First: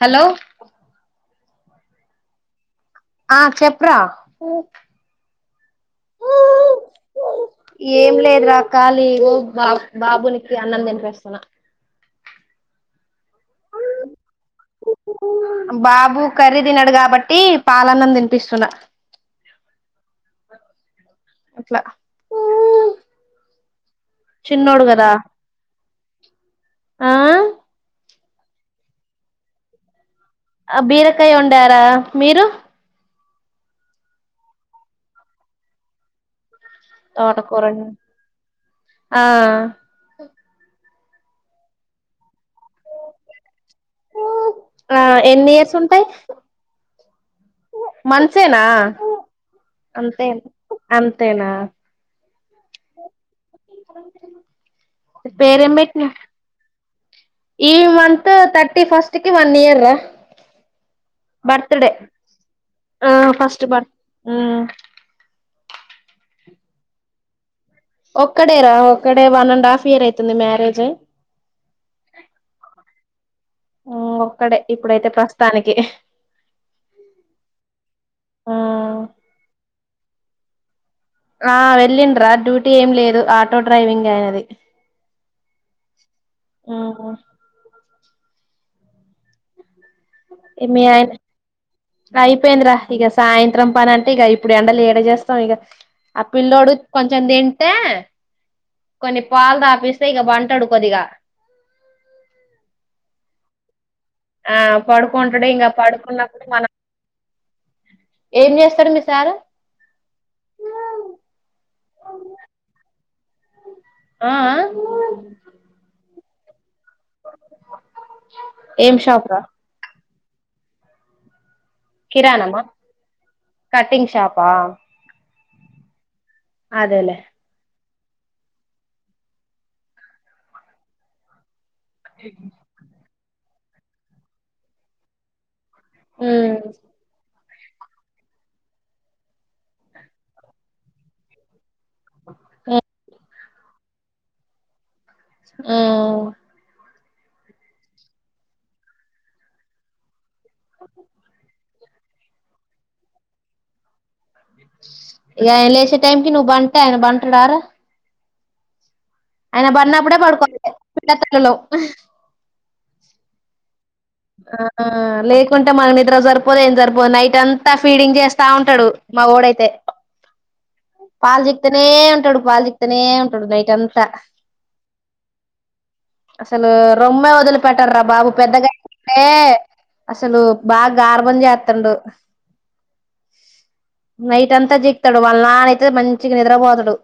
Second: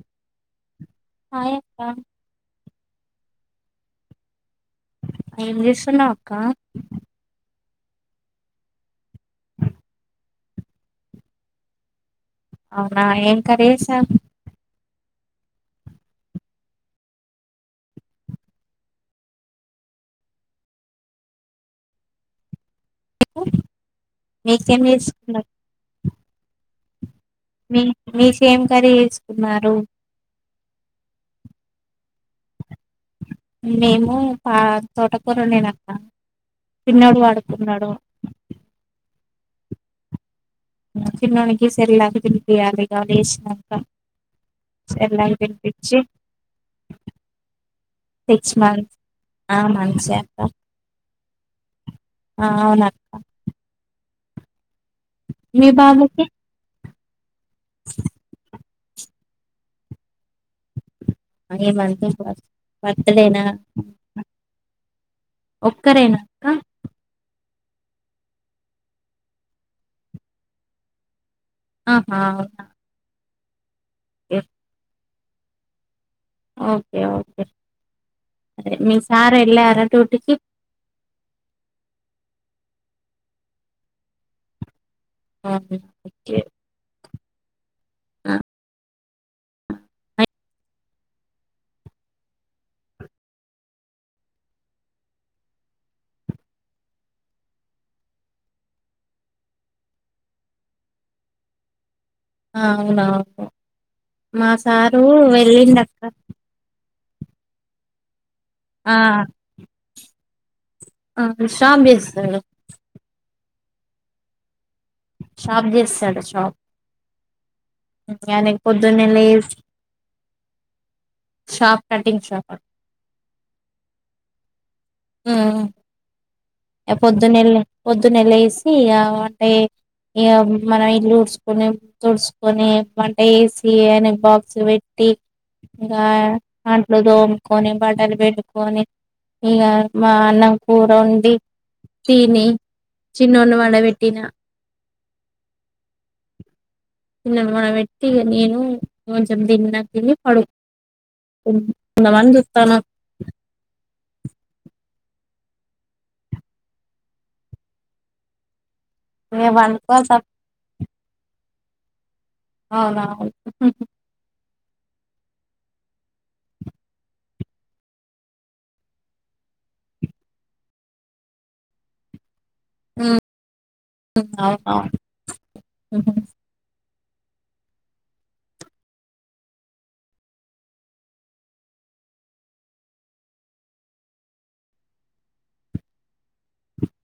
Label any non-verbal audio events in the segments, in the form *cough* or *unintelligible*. hello hi అక్క ఆ చెప్రా ఏం చేస్తున్నావ్ అక్క ఏం లేదురా ఖాళీ ఓ బాబ బాబునికి అన్నం తినిపిస్తున అవునా ఏం కర్రీ చేసావ్ బాబు కర్రీ తినడు కాబట్టి పాలన్నం తినిపిస్తున్న అట్లా మీకేం చిన్నోడు కదా చేసుకున్నారు ఆ మీ మీ కేమ్ కర్రీ చేసుకున్నారు ఆ బీరకాయ వండారా మీరు మేము పా తోటకూర వండిన అక్క తోట కూర ఆ అ చిన్నోనికి సెర్లక్ తి రియాలిగా వసినాక ఆ ఎల్లా ఎన్ని ఇయర్స్ వినిపించి ఉంటాయి సిక్స్ మంత్సేనా మంత్స్ ఆ మంత్స్ ఏ అంతే అక్క అంతేనా అవునక్క మీ పేరెం పెట్న బాబుకి ఈ మంతు థర్ట్ ఫస్ట్ కి వన్ ఇయర్ రా అ బర్త్ డే మంత ఆ బర్తడేనా ఫస్ట్ బర్ మ్ ఒక్కరేనా ఆ ఒక్కడే రా ఒక్కడే వన్ అండ్ హాఫ్ ఇయర్ అవుతుంది మ్యారేజ్ అయి ఆహా ఓకే ఒక్కడే ఇప్పుడైతే ప్రస్తు స్థానికి ఓకే ఓకే అరే మీ మ్ సార్ ఎల్లార తోటికి ఆ వెళ్ళిండ్రా డ్యూటీ ఏం లేదు ఆటో డ్రైవింగ్ ఆయినది ఆ ఒకే ఆ మి అయి అయిపోయిందిరా ఇక సాయంత్రం పని అంటే ఇక ఇప్పుడు ఎండలుడ చేస్తాం ఇక ఆ పిల్లోడు కొంచెం తింటే కొన్ని పాలు తాపిస్తే ఇక బంటడు కొద్దిగా ఆ అవునా ఆ పడుకుంటాడుే ఇంకా పడుకున్నప్పుడు మనం ఏం చేస్తాడు ఆ మీ సార్ ఆ కుశ్శం చేస్తుండు *inaudible* ఆ ఆ సాబ్ చేస్తాడు అ సాబ్ అనీ ఏం పొద్దున్నే లే షాప్ రా కటింగ్ షాప్ కిరాణమా కటింగ్ షాపా ఆ ఎ అదేలే పొద్దున ఎల్ల పొద్దున్నెల వేసి అంటే ఇ మనం ఇల్లు ఉడ్చుకుని తుడ్స్కొని మ అసి అని బాక్స్ పెట్టి ఇంకా ఉమ్ అంట్లు తోం కొని బట్టలు పిండుకొని ఇక మా అన్నం కూర ఉండి తీని చిన్నోన్ని వ అడవెట్టిన ఉ చిన్న మ వట్టిగా నేను కొంచెం దిన్నాక తిని పడు అ అందమాన చూత్తను ఇ ఆయ లేసే టైంకిి నువ్వు బంటే ఆయన బంటడర ఇగ ఆయన పండుకో పడినప్పుడే సప్ పడుకోవాలి పల తలలో ఆ అవునా ఆ లేకుంటే మ నిద్రజ సరిపోదు ఏం జరిపోదు నైట్ అంతా ఫీడింగ్ చేస్తా ఉంటాడు మా ఒడు ఐతే పాలు చికుతేనే ఉంటాడు పాలు చికితేనే ఉంటాడు నైట్ అంతా అవునవును అసలు రొమ్మ వదిలిపెట్టార రా బాబు పెద్దగా ఏ అసలు బాగా గార్భం చేస్తాండు నైట్ అంతా జికుతాడు వళ నాన అయితే మంచిగా నిద్రపోతాడు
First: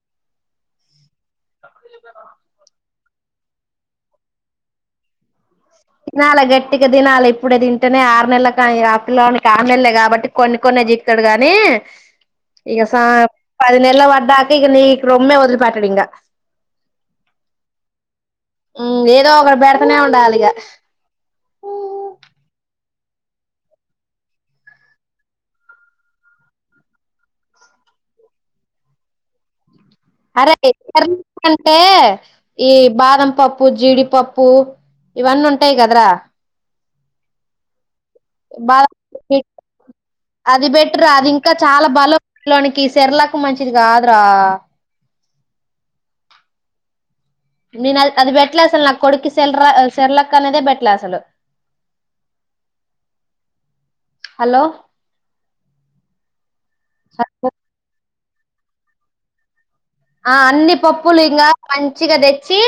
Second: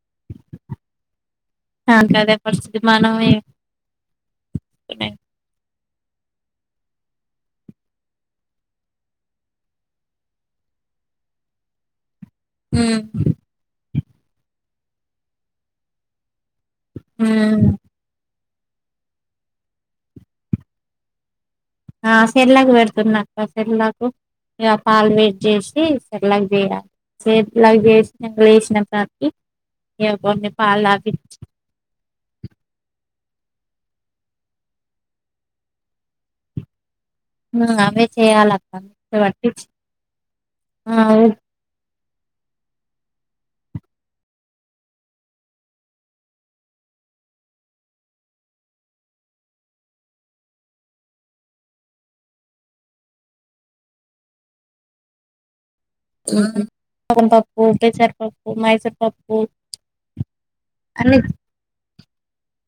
*unintelligible* అ తినాలి గట్టిగా తినాలి ఇప్పుడే తింటేనే ఆరు నెల కానీ రాత్రిలోనికి ఆరు నెలలే కాబట్టి కొన్ని కొనే జికుతాడు గాని ఇక సా ఉమ్ పది నేనలూ అలా తాతే నీకు రొమ్మే వదిలిపట్టడు ఇంగ ఆ ఏదో ఒకరు పెడతనే ఉండాలిక *inaudible* ఆ సెల్లకు పెడుతున్నాక్క సిర్లాకు ఇక పాలు వయిట్ చేసి సల్లకు చేయాలి చిర్లాగా చేసి లేసినప్పనికి అరే అంటే ఈ బాదం పప్పు జీడిపప్పు ఇవన్నీ ఉంటాయి కదరా అవే చేయాలక్క మిక్సీ పట్టి అది ఆ బెటర్ ఉ అది ఇంకా చాలా బలం లోనికి సర్లాకు మంచిది కాదురా నేను అది పెట్లే అసలు నా కొడుకి సెర్ర చెర్లక్క అనేదే పెట్లే అసలు హలో పవం పాప పసారు పప్ప మాయచ పప ఆ అన్ని పప్పులు ఇకా చ కదే చే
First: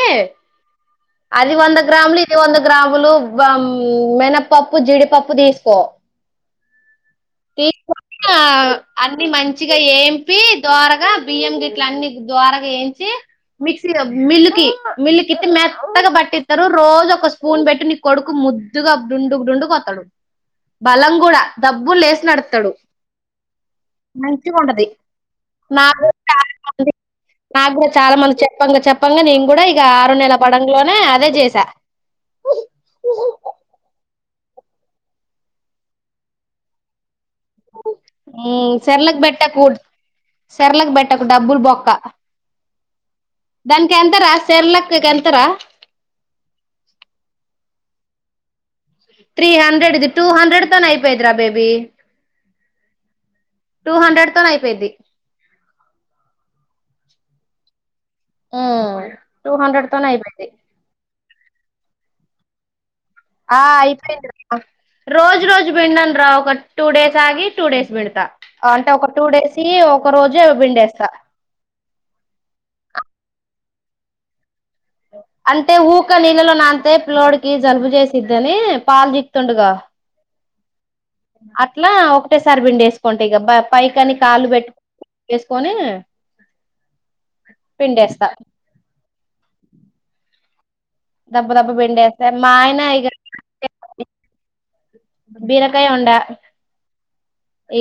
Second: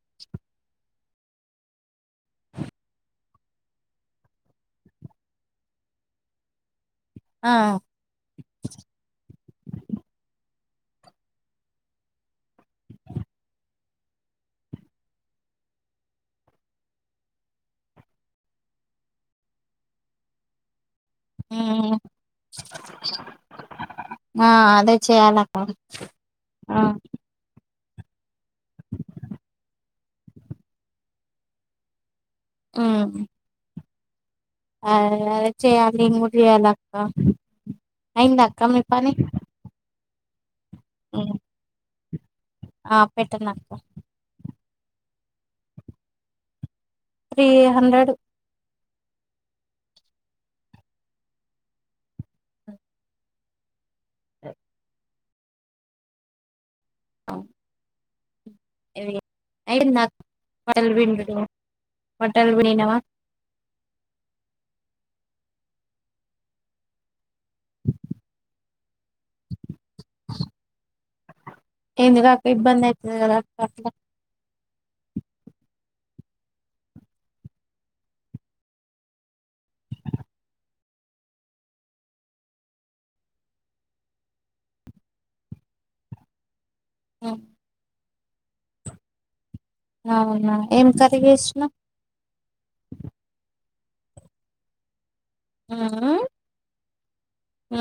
అది వంద గ్రాములు ఇది వంద గ్రాములు మినపప్పు జీడిపప్పు తీసుకో ఆ తీసుకు అన్నిీ మంచిగా ఏంపి ద్వారగా బియ్యం గిట్ల అన్ని ద్వారగా వేంచి మిక్సీ మిల్లుి మిల్లు క ఇ మ అత్తగా పట్టిస్తారు రోజు ఒక స్పూన్ పెట్టి నీ కొడుకు ముద్దుగాండుండుకు వతాడు బలం కూడా ఉమ్ డబ్బులు లేసి నడతాడు మంచి ఆ ఉండది అదే చేయాలక్క నాగ ఆ నాగ చాలా మంది చెప్పంగా చెప్పంగా నేను కూడా ఇక ఆరు నెల పడ లోనే అదే చేసా ఆ ఆ చేయాలి ముడియాలక్క సెర్లకి బెట్టక కూఊడ్ సర్లలకు పెట్టకు ఉమ్ డబ్బులు బొక్క ఆ పెట్టనక్క తెర్లకక ఎంతరా త్రీ హండ్రెడ్ త్రీ హండ్రెడ్ ఇది టూ హండ్రెడ్ తన అయిపోయిదరా బేబి టూ హండ్రెడ్ తోన అయిపోయిద్ది అ ఉ టూ హండ్రెడ్ తోనే అయిపోయింది మట్టలు బడినావా ఆ అయిపోయింది రా రోజు రోజు వింను రా ఒక టూ డేస్ ఆగి టూ డేస్ బీళ్తా అంటే ఒక టూ డేస్ క ఒక రోజు బిండేస్తా ఎందుకు అక్క ఇబ్బంది అయితది కదా అక్క అట్లా అంటే ఊక నీళ్ళలో నాంతే పిలోడికి జలుబు చేసిద్దని పాలు చీకుతుండుగా, అట్లా ఒకటేసారి పిండేసుకుంటా ఇగ బ పై కాని కాలు పెట్టు వేసుకొని, ఉమ్ పిండేస్ త అవునా ఏం కర్రీ దబ్బ దబ్బ చేసినవ్ పిండేస్తారు మా ఆయనా ఇగ బీరకాయ వండా ఉమ్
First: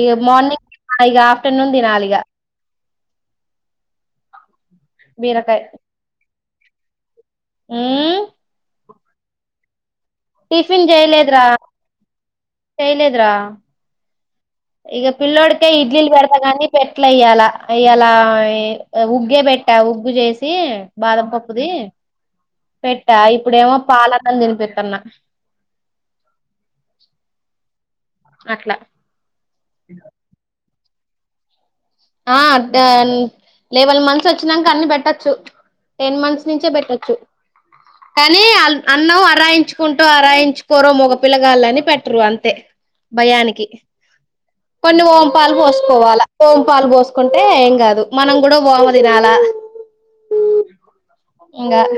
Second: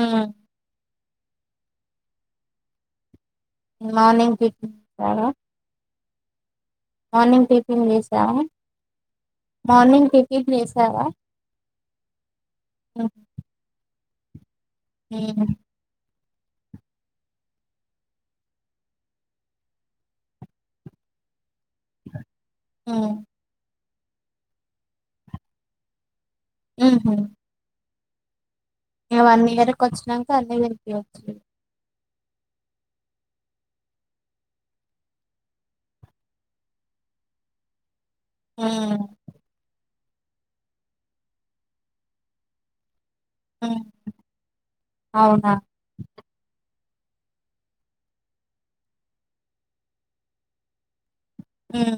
ఇగ మార్నింగ్ ఇగ ఆఫ్టర్నూన్ తినాలిగా మార్నింగ్ కి బీరకాయ్ మార్నింగ్ టిఫిన్ చేసా ఉమ్ మార్నింగ్ టిఫిన్ చేయలేదు రా ఉమ్ చేయలేదురా ఇగ ఉమ్ పిల్లోడికే ఇడ్లీలు పెడతా కాని పెట్ల ఈయ్యాల ఇయ్యాల ఉగ్గే పెట్ట ఉగ్గు చేసి బాదం పప్పు ది పెట్ట ఉమ్ ఇప్పుడేమో పాల అన్నం తినిపితున్న ఉహు అట్లా ఇవన్నీ వరకు వచ్చినంక అన్ని *unintelligible* ఆ టెన్ లెవెల్ మంత్స్ వచ్చినాక అన్ని పెట్టొచ్చు టెన్ మంత్స్ నుంచే పెట్టచ్చు కానీ అ ఉమ్ అన్నం అరయించు కుంటూ ఆరాయించుకోరు మగపిల్లగాళ్ళని పెట్టరు అంతే భయానికి ఉమ్ కొన్ని అవునా ఓంపాలు పోసుకోవాలా ఓం పాలు పోసుకుంటే ఏం కాదు మనం కూడా ఓం తినాలా ఇంగ ఉమ్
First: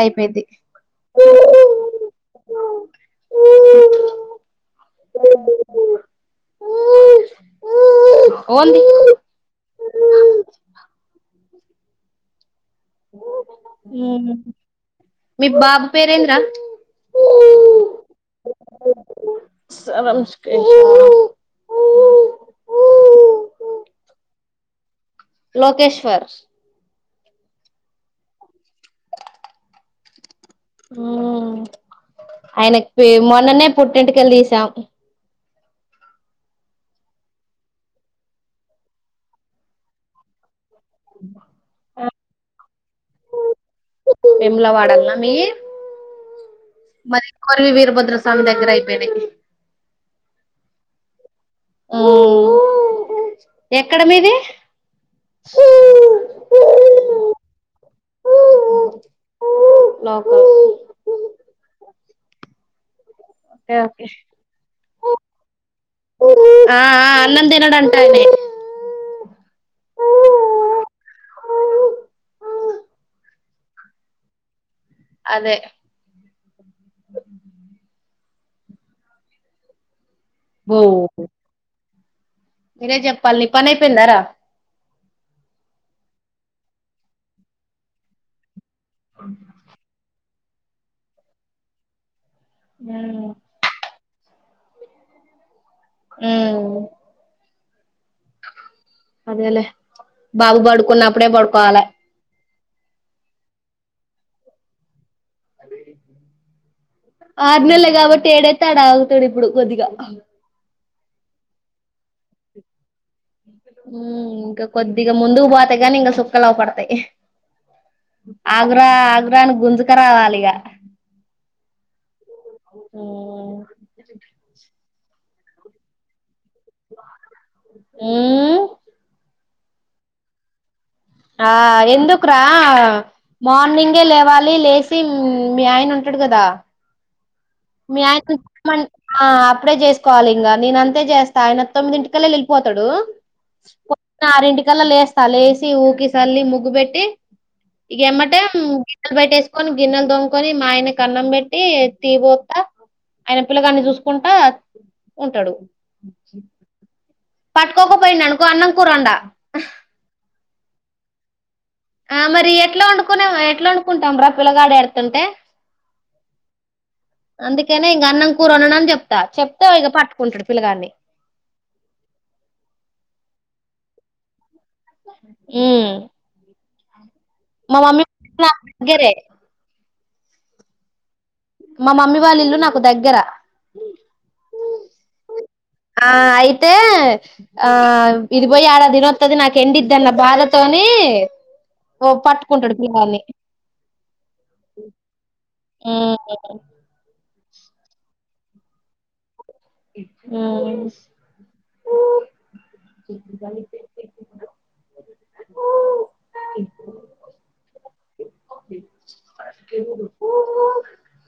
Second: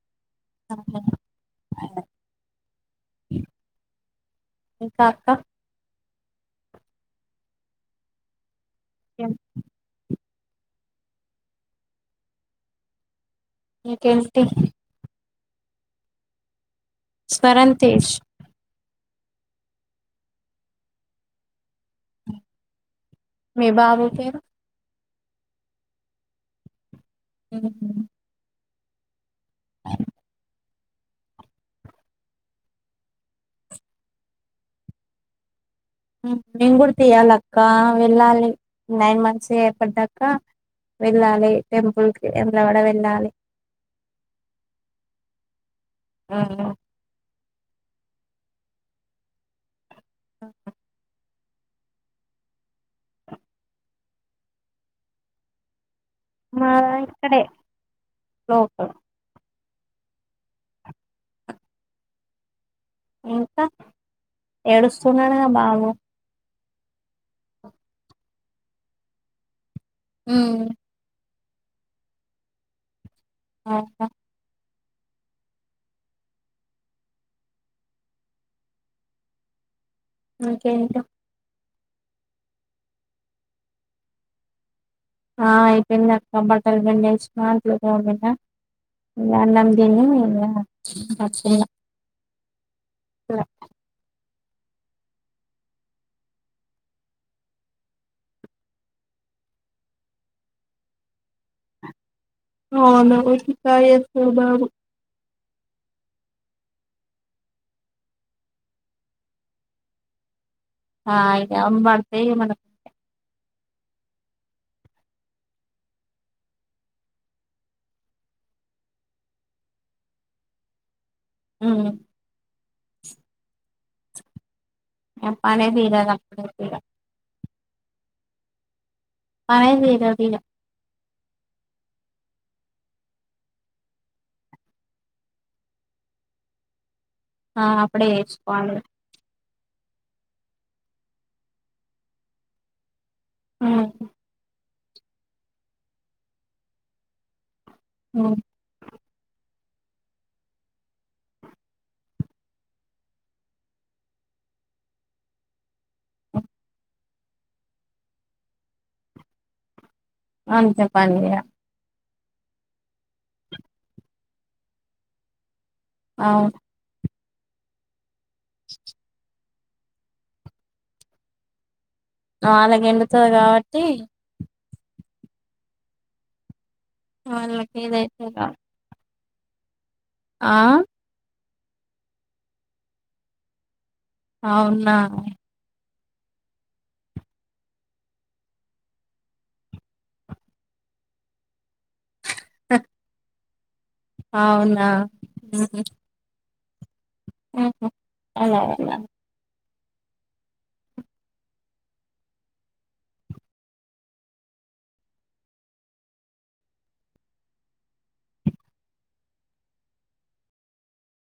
అయిపో ది ఆహా కాకా వోంది ఎం ఇంకేంటి మీ బాబు పేరేంద్రా స్వరంతేష్ సరంస్కేష్ ఆ మీ బాబుకి లోకేశ్వర్ హ్మ్ ఆయనకి మొన్ననే పుట్టినంటికలు తీసాం మేము కూడా తీయాలక్క వెళ్ళాలి నైన్ మంత్స్ ఏపడ్డాక్క వెళ్ళాలి టెంపుల్ ఎవడ వెళ్ళాలి విమ్లా వాడాలన్నా మీ ఉమ్ మరి కొరివి వీరభద్ర స్వామి దగ్గర అయిపోయినాయి ఆఓ ఎక్కడ మీది మా ఇక్కడే లోకల్ లోకల్ ఇంకా ఓకే ఓకే ఎడు స స్తున్నాడు గ బాబు ఆ ఆ అన్నం తినడంటండి హ్మ్ ఓ ఆహా అదే బో ఇంకేంటి మీరే చెప్పాల్ నీపనైపోయిందా రా ఆ అయిపోయింది అక్క బట్టలు పిండేసిన అంట్లు తోమిన ఇగ అన్నం తిని ఇంగ చెయలా హ్మ్ ఉమ్ అదేలే బాబు పడుకున్నప్పుడే పడుకోవాలి అవును *inaudible* బాబు ఆరు నెలలు కాబట్టి ఏడైతేడ ఆడ ఆగుతాడు ఇప్పుడు కొద్దిగా ఆ అయిగాన బడితే మన ఇంకా కొద్దిగా ముందుకు పోతే గాని ఇంకా సుక్కలు అవుపడతాయి ఆగరా ఆగరానికి గుంజుక రావాలి ఇక హ్మ్ ఉమ్ చెపనే తీరే అప్పుడు ఆ పే చేదు అరా ఆ ఎందుకు రా మార్నింగే లేవాలి లేసి మీ ఆయన ఉంటాడు కదా ఆ మీ అప్పుడే అయన ఆ చేసుకోవాలి కు అప్పుడే చేసుకోవాలి ఇంకా నేన అంతే చేస్తా ఆయన తొమ్మిది ఇంటికళ్ళ వెళ్ళిపోతాడు ఉమ్ అరింటికి కలా లేస్తా లేచి ఊకి సల్లి ముగ్గు పెెట్టి ఇగ ఉమ్ ఏమ్మటం గీన్నెలు బయటేస్ కొని గిన్నెలు తోముకోని మాయనకి అన్నం పెట్టి తీ ఆయన పిల్లగాన్ని చూసుకుంటా ఉంటాడు పట్టుకోపొఇండు అనుకో అన్నం కూర వండ అంతే పని ఇగ ఆ మరి ఎట్లా వండుకునే ఎట్లా వండుకుంటాం రా పిల్లగాడు ఎడుతుంటే అవు అందుకేనే ఇగ అన్నం కూర వండను అని చెప్తా గా పట్టుకుంటాడు పిల్లగాని వాళగ ఎండుతో కాబట్టి ఏ వాళ్ళకి మా మమ్మీ ఏదైతే నాగరే ఆ మా మమ్మీ వాళ్ళ ఇల్లు నాకు దగ్గర అవునా ఆ అయితే ఆ ఇరవై ఆడా దినోతుది నాకు ఎండిద్దన్న బాధతోని ఓ పట్టుకుంటాడు పిళ్ళగాన్ని అవునా అఓ ఆహ అలా అలా హ్మ్